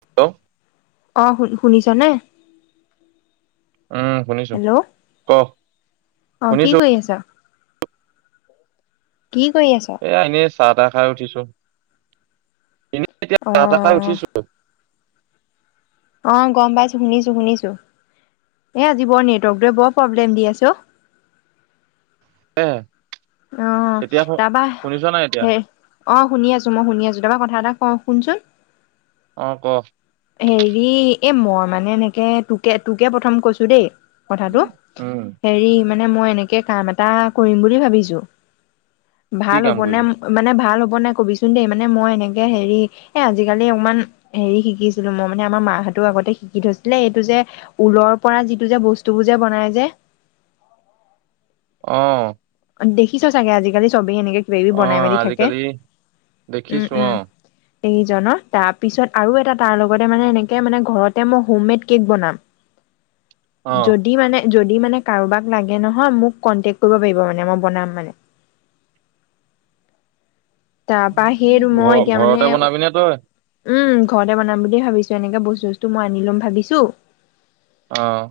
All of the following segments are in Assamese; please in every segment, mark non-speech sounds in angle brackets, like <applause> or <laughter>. হেল্লো। অ শুন শুনিছ নে? ওম শুনিছো, ক অ কি শুনিছো। কৰি আছ কি কৰি আছ? এয়া এনেই চাহ তাহ খাই উঠিছো। এনেই এতিয়া অ চাহ তাহ খাই উঠিছো। অঁ গম পাইছোঁ শুনিছোঁ শুনিছোঁ, এই আজি বৰ নেটৱৰ্কটোৱে বৰ প্ৰব্লেম দি আছে অ। । <inaudible> অ তাৰ পৰা নাই এতিয়া হে অ শুনি আছো। মই শুনি আছো। তাৰ পৰা কথা এটা। অ শুনচোন। অ ক হেৰি এ মই মানে এনেকে, তোকে তোকে প্ৰথম কৈছো দেই। কথাটো। উম <unintelligible> কৰিম বুলি ভাবিছো।। <inaudible> কি ভাল কাম হ'ব নে? কৰিবি মানে ভাল বনাই কবিচোন দেই। মানে মই এনেকে হেৰি এ আজিকালি অকমান হেৰি শিকিছিলো, মই মানে আমাৰ মাহঁতো আগতে শিকি থৈছিলে, এইটো যে ঊলৰ পৰা যিটো যে বস্তুবোৰ যে বনাই যে। অ দেখিছ চাগে? আজিকালি চব <unintelligible> অ বনাই মেলি থাকে আজিকালি উ দেখিছো উ অ এইজনৰ তাৰপিছত আৰু এটা তাৰ লগতে মানে সেনেকে মানে ঘৰতে মই হোম মেড কেক বনাম। অ যদি মানে যদি মানে কাৰোবাক লাগে নহয়, মোক কণ্টেক্ট কৰিব পাৰিব মানে। মই বনাম মানে। তাৰপা সেইটো মই ঘ এতিয়া মানে ঘৰতে বনাবি নে তই? উম ঘৰতে বনাম বুলিয়ে ভাবিছো, এনেকে বস্তু বস্তু মই আনি লম ভাবিছো। অহ।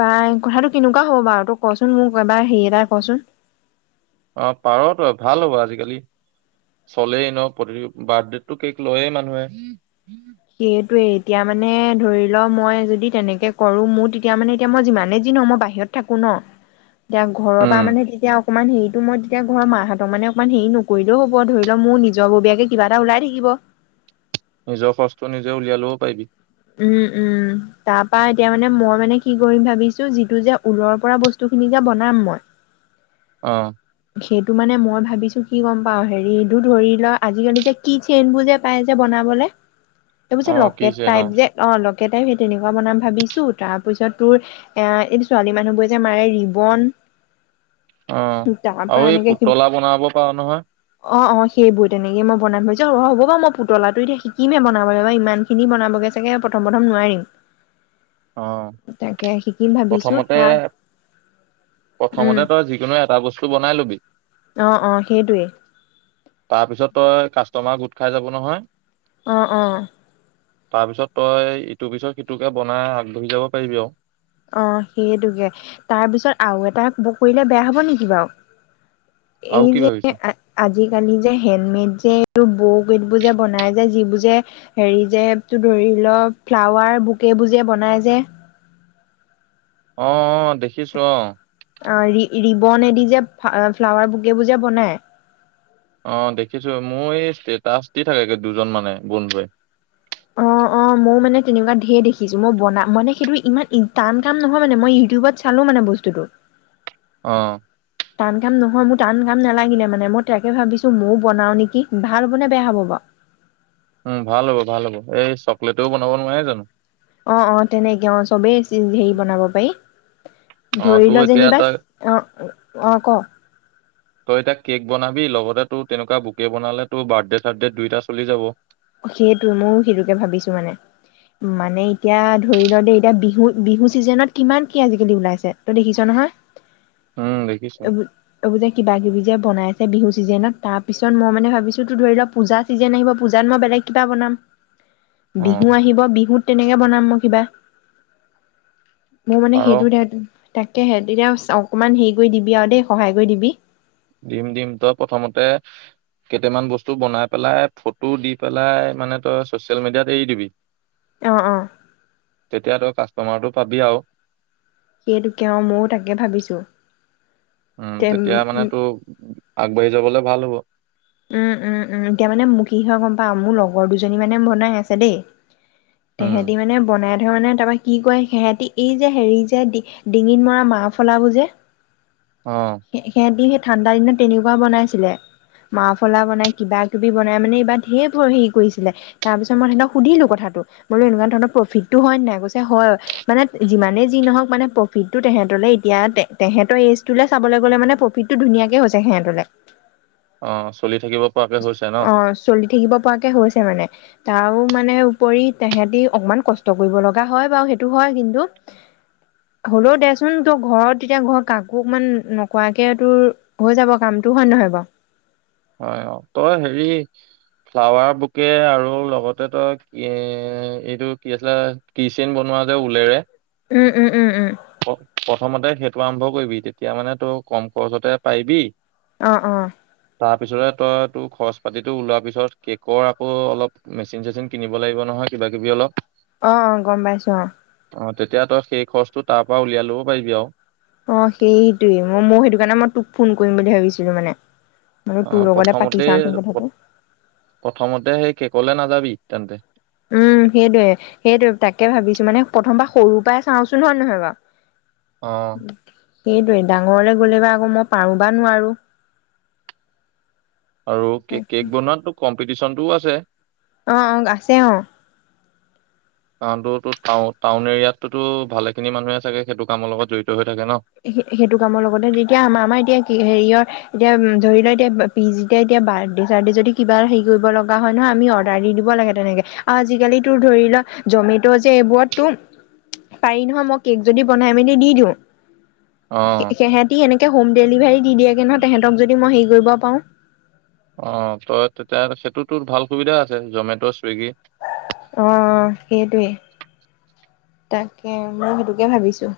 পাই কথাটো কেনেকুৱা হ'ব বাও? তোক কচোন মোক এবাৰ হেৰি এটা কচোন? অ পাৰ তই, ভাল হ'ব আজিকালি। চলে ন প্ৰতি বাৰ্থডো কেক লয়ে মানুহে। সেইটোৱেই। এতিয়া মানে ধৰি ল, মই যদি তেনেকে কৰো, মোৰ তেতিয়া মানে এতিয়া মই যিমানে যি ন মই বাহিৰত থাকো ন, এতিয়া ঘৰৰ পৰা উম মানে তেতিয়া অকণমান হেৰিতটো মই তেতিয়া ঘৰৰ মাহঁতক মানে অকমান হেৰি নকৰিলেও হব, ধৰি ল মোৰ নিজৰ ববীয়াকে কিবা এটা ওলাই থাকিব। নিজৰ খচ টো নিজে উলিয়াই লব পাৰিবি উম উম তাৰ পৰা এতিয়া মানে মই মানে কি কৰিম ভাবিছো, যিটো যে ঊলৰ পৰা বস্তুখিনি যে বনাম মই। অহ। সেইটো মানে মই ভাবিছো কি গম পাও হেৰিটো ধৰি ল আজিকালি যে কি চেইনবোৰ যে পাই যে বনাবলে এই অ লকেট কিছে ন টাইপ যে অ টাই সেই তেনেকুৱা বনাম ভাবিছো তাৰ পিছত তোৰ এ এইটো ছোৱালী মানুহবোৰে যে মাৰে ৰিবন অ তাৰপা আৰু এই এনেকে পুতলা বনাব পাৰো নহয় অ অ সেইবোৰ তেনেকে মই বনাম ভাবছো অ হ'ব বাৰু মই পুতলাটো এতিয়া শিকিমে বনাবলৈ বা ইমান খিনি বনাবগে চাগে প্ৰথম প্ৰথম নোৱাৰিম অ তাকে শিকিম ভাবিছো প্ৰথমতে তাক উম প্ৰথমতে তই যিকোনো এটা বস্তু বনাই ল বি অ অ সেইটোৱেই তাৰপিছত তই কাষ্টমাৰ গোট খাই যাব নহয় অহ অ তাৰ পিছত তই ইটোৰ পিছত সিটোকে বনাই তুমি যাব পাৰিবি আৰু অ সেইটোকে তাৰ পিছত আৰু এটা ব কৰিলে বেয়া হব নেকি বাৰু আৰু এই কি ভাবিছ? যে অ', আজিকালি যে হেণ্ডমেড যে এই বুক এইবোৰ যে বনাই য যিবোৰ যে হেৰি যেটো ধৰি লও ফ্লাৱাৰ বুক এইবোৰ যে বনাই যে অ অ দেখিছো অহ অৰি ৰিবন এদি যে ফ্লাৱাৰ বকেবোৰ যে বনাই অ দেখিছো মোৰ এই ষ্টেটাচ দি থাকে দুজন মানে বন্ধে অ অ মইও মানে তেনেকুৱা ধঢেৰ দেখিছো মই বন মানে সেইটো ইমান টান কাম নহয় মানে মই ইউটিউবত চালো মানে বস্তুটো অ টান কাম নহয়, মোৰ টান কাম নালাগিলে মানে, মই তাকে ভাবিছো ময়ো বনাও নেকি! ভাল হ'ব নে বেয়া হ'ব বাৰু? উম, ভাল হ'ব, ভাল হ'ব, এই চকলেটও বনাব নোৱাৰে জানো? অ' অ' তেনেকে অ', চবেই হেৰি বনাব পাৰি। অ', ধৰি তোৰ ল, এতিয়া যেনিবা, তই অ' অঁ, ক তই এতিয়া কেক বনাবি লগতে তোৰ তেনেকুৱা বুকে বনালে তোৰ বাৰ্থডে চাৰ্থডে দুইটা চলি যাব। সেইটোৱে মই সেইটোকে ভাবিছো মানে, মানে এতিয়া ধৰি ল দেই, এতিয়া বিহু, বিহু চিজনত কিমান কি আজিকালি ওলাইছে, তই দেখিছ নহয়? উম, দেখিছো এইবোৰ, এইবোৰ যে কিবা কিবি যে বনাই আছে। মানে বিহু চিজনত তাৰ পিছত মই মানে ভাবিছোঁ তো ধৰি লোৱা, পূজা চিজন আহিব পূজা জান মই বেলেগ কিবা বনাম। বিহু অ', আহিব বিহুত। তেনেকে বনাম মই কিবা। মোৰ মানে পাৰ সেইটোও তাকেহে, তেতিয়া অকমান হেৰি কৰি দিবি আৰু দেই, সহায় কৰি দিবি। দিম দিম, তই প্ৰথমতে কেইটামান বস্তু বনাই পেলাই, ফটো দি পেলাই, মানে তই চচিয়েল মিডিয়াত এৰি দিবি। অ অ তেতিয়াতো কা তোমাৰো পাবি আৰু সেইটোকে অঁ ময়ো তাকে ভাবিছো। উম তেতিয়া মানে তো আগবাঢ়ি যাবলে ভাল হ'ব উম উম উম এতিয়া মানে মোক কি হয় গম পাওঁ মোৰ লগৰ দুজনী মানে বনাই আছে দেই তেহেতি উম মানে বনাই। ধৰণে তাৰপৰা কি কয় সিহঁতি এই যে হেৰি যে ডিঙিত মৰা মাহ ফলাবোৰ যে অ সিহঁতি সে ঠাণ্ডা দিনত তেনেকুৱা বনাইছিলে মাফলা বনাই কিবা কিবি বনাই মানে এইবাৰ ধেৰ হেৰি কৰিছিলে তাৰপিছত মই সিহঁতক সুধিলো কথাটো বোলো এনেকুৱা ধৰণৰ প্ৰফিটটো হয় ন নাই কৈছে হয় মানে যিমানেই যি নহওক মানে প্ৰফিটটো তেহেঁতলে এতিয়া তেহেঁতৰ এইজটো চাবলৈ গলে মানে প্ৰফিটটো ধুনীয়াকে হৈছে সিহঁতলে অঁ চলি থাকিব পৰাকে হৈছে ন অঁ চলি থাকিব পৰাকে হৈছে মানে, তাৰো মানে উপৰি তহেতি অকমান কষ্ট কৰিব লগা হয় বাৰু সেইটো হয় কিন্তু হলেও দেচোন তোৰ ঘৰত তেতিয়া ঘৰত কাকো অকমান নোকোৱাকে তোৰ হৈ যাব কামতটো হয় নহয় বাৰু হয় অঁ তই হেৰি ফ্লাৱাৰ বুকে আৰু লগতে তই কি এইটো কি আছিলে কিচেন বনোৱা যে ওলেৰে উম উম উম উম। প্ৰথমতে সেইটো আৰম্ভ কৰিবি তেতিয়া মানে তই কম খৰচতে পাৰিবি। অ অ তাৰপিছতে তই, তো খৰচ পাতিতটো ওলোৱা পিছত কেকৰ আকৌ অলপ মেচিন চেচিন কিনিব লাগিব নহয় কিবা কিবি অলপ অঁ অঁ গম পাইছো অঁ। অঁ তেতিয়া তই সেই খৰচ, তো তাৰ পৰা উলিয়াই লব পাৰিবি আৰু অঁ সেইটোৱে মই মই সেইটো কাৰণে মই তোক ফোন কৰিম বুলি ভাবিছিলো মানে মানে অঁ তোৰ লগতে পাতি প্ৰথমতে চাওঁচোন কথাটো প্ৰথমতে সেই কেক লে নাযাবি। তেন্তে উম সেইটোৱে সেইটোৱে তাকে ভাবিছো মানে প্ৰথমবাৰ সৰু পৰাই চাওঁচোন হয় নহয় বাৰু অঁ সেইটোৱে ডাঙৰলৈ গ'লে বা আকৌ মই পাৰো বা নোৱাৰো। আৰু কেক তাকে কেক বনোৱাটো কম পিটিচনটোও আছে অঁ অঁ আছে অঁ। কাৰণটা টাউন এৰিয়াতোতো ভালে খিনি মানুহে চাগে সেইটো কামৰ লগত জড়িত হৈ থ সেইটো কামৰ লগতে যেতিয়া আমাৰ আমাৰ এতিয়া কি হেৰিয়ৰ এতিয়া ধৰি ল এতিয়া পিজিতে যেতিয়া এতিয়া বাৰ্থডে চাৰডে যদি কিবা হেৰি কৰিব লগা হয় নহয় আমি অৰ্ডাৰ দি দিব লাগে তেনেকে আৰু আজিকালি তোৰ ধৰি লোৱা জমেটো যে এইবোৰততো পাৰি নহয় মই কেক যদি বনাই মেলি দি দিওঁ অ সেহঁতি এনেকে হ'ম ডেলিভাৰি। দি দিয়েগে নহ নহয় তেহঁতক যদি মই সেই, কৰিব পাওঁ। অঁ তই তেতিয়া সেইটোতো ভাল সুবিধা আছে জমেট' চুইগি অঁ সেইটোৱে। তাকে মই সেইটোকে ভাবিছোঁ।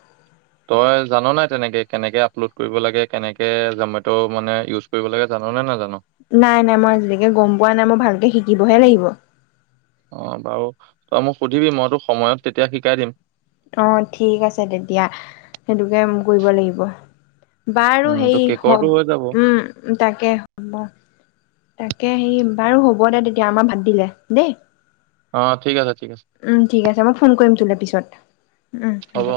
তই জান নাই তেনেকে কেনেকে আপলোড কৰিব লাগে কেনেকে জমেট' মানে ইউজ কৰিব লাগে, জাননে নাজান? নাই নাই মই আজিলৈকে গম পোৱা নাই মই ভালকে শিকো। অ বাৰু ত মোক সুধিবি মইতো সময়ত তেতিয়া শিকাই দিম অ ঠিক আছে তেতিয়া সেইটোকে কৰিব লাগিব বাৰু উম সেই তো হ কেকৰটো হৈ যাব উম তাকে হ'ব তাকে সেই বাৰু হ'ব দে তেতিয়া আমাৰ ভাত দিলে দেই। অ ঠিক আছে ঠিক আছে উম ঠিক আছে মই ফোন কৰিম তোলে পিছত উম হ'ব উম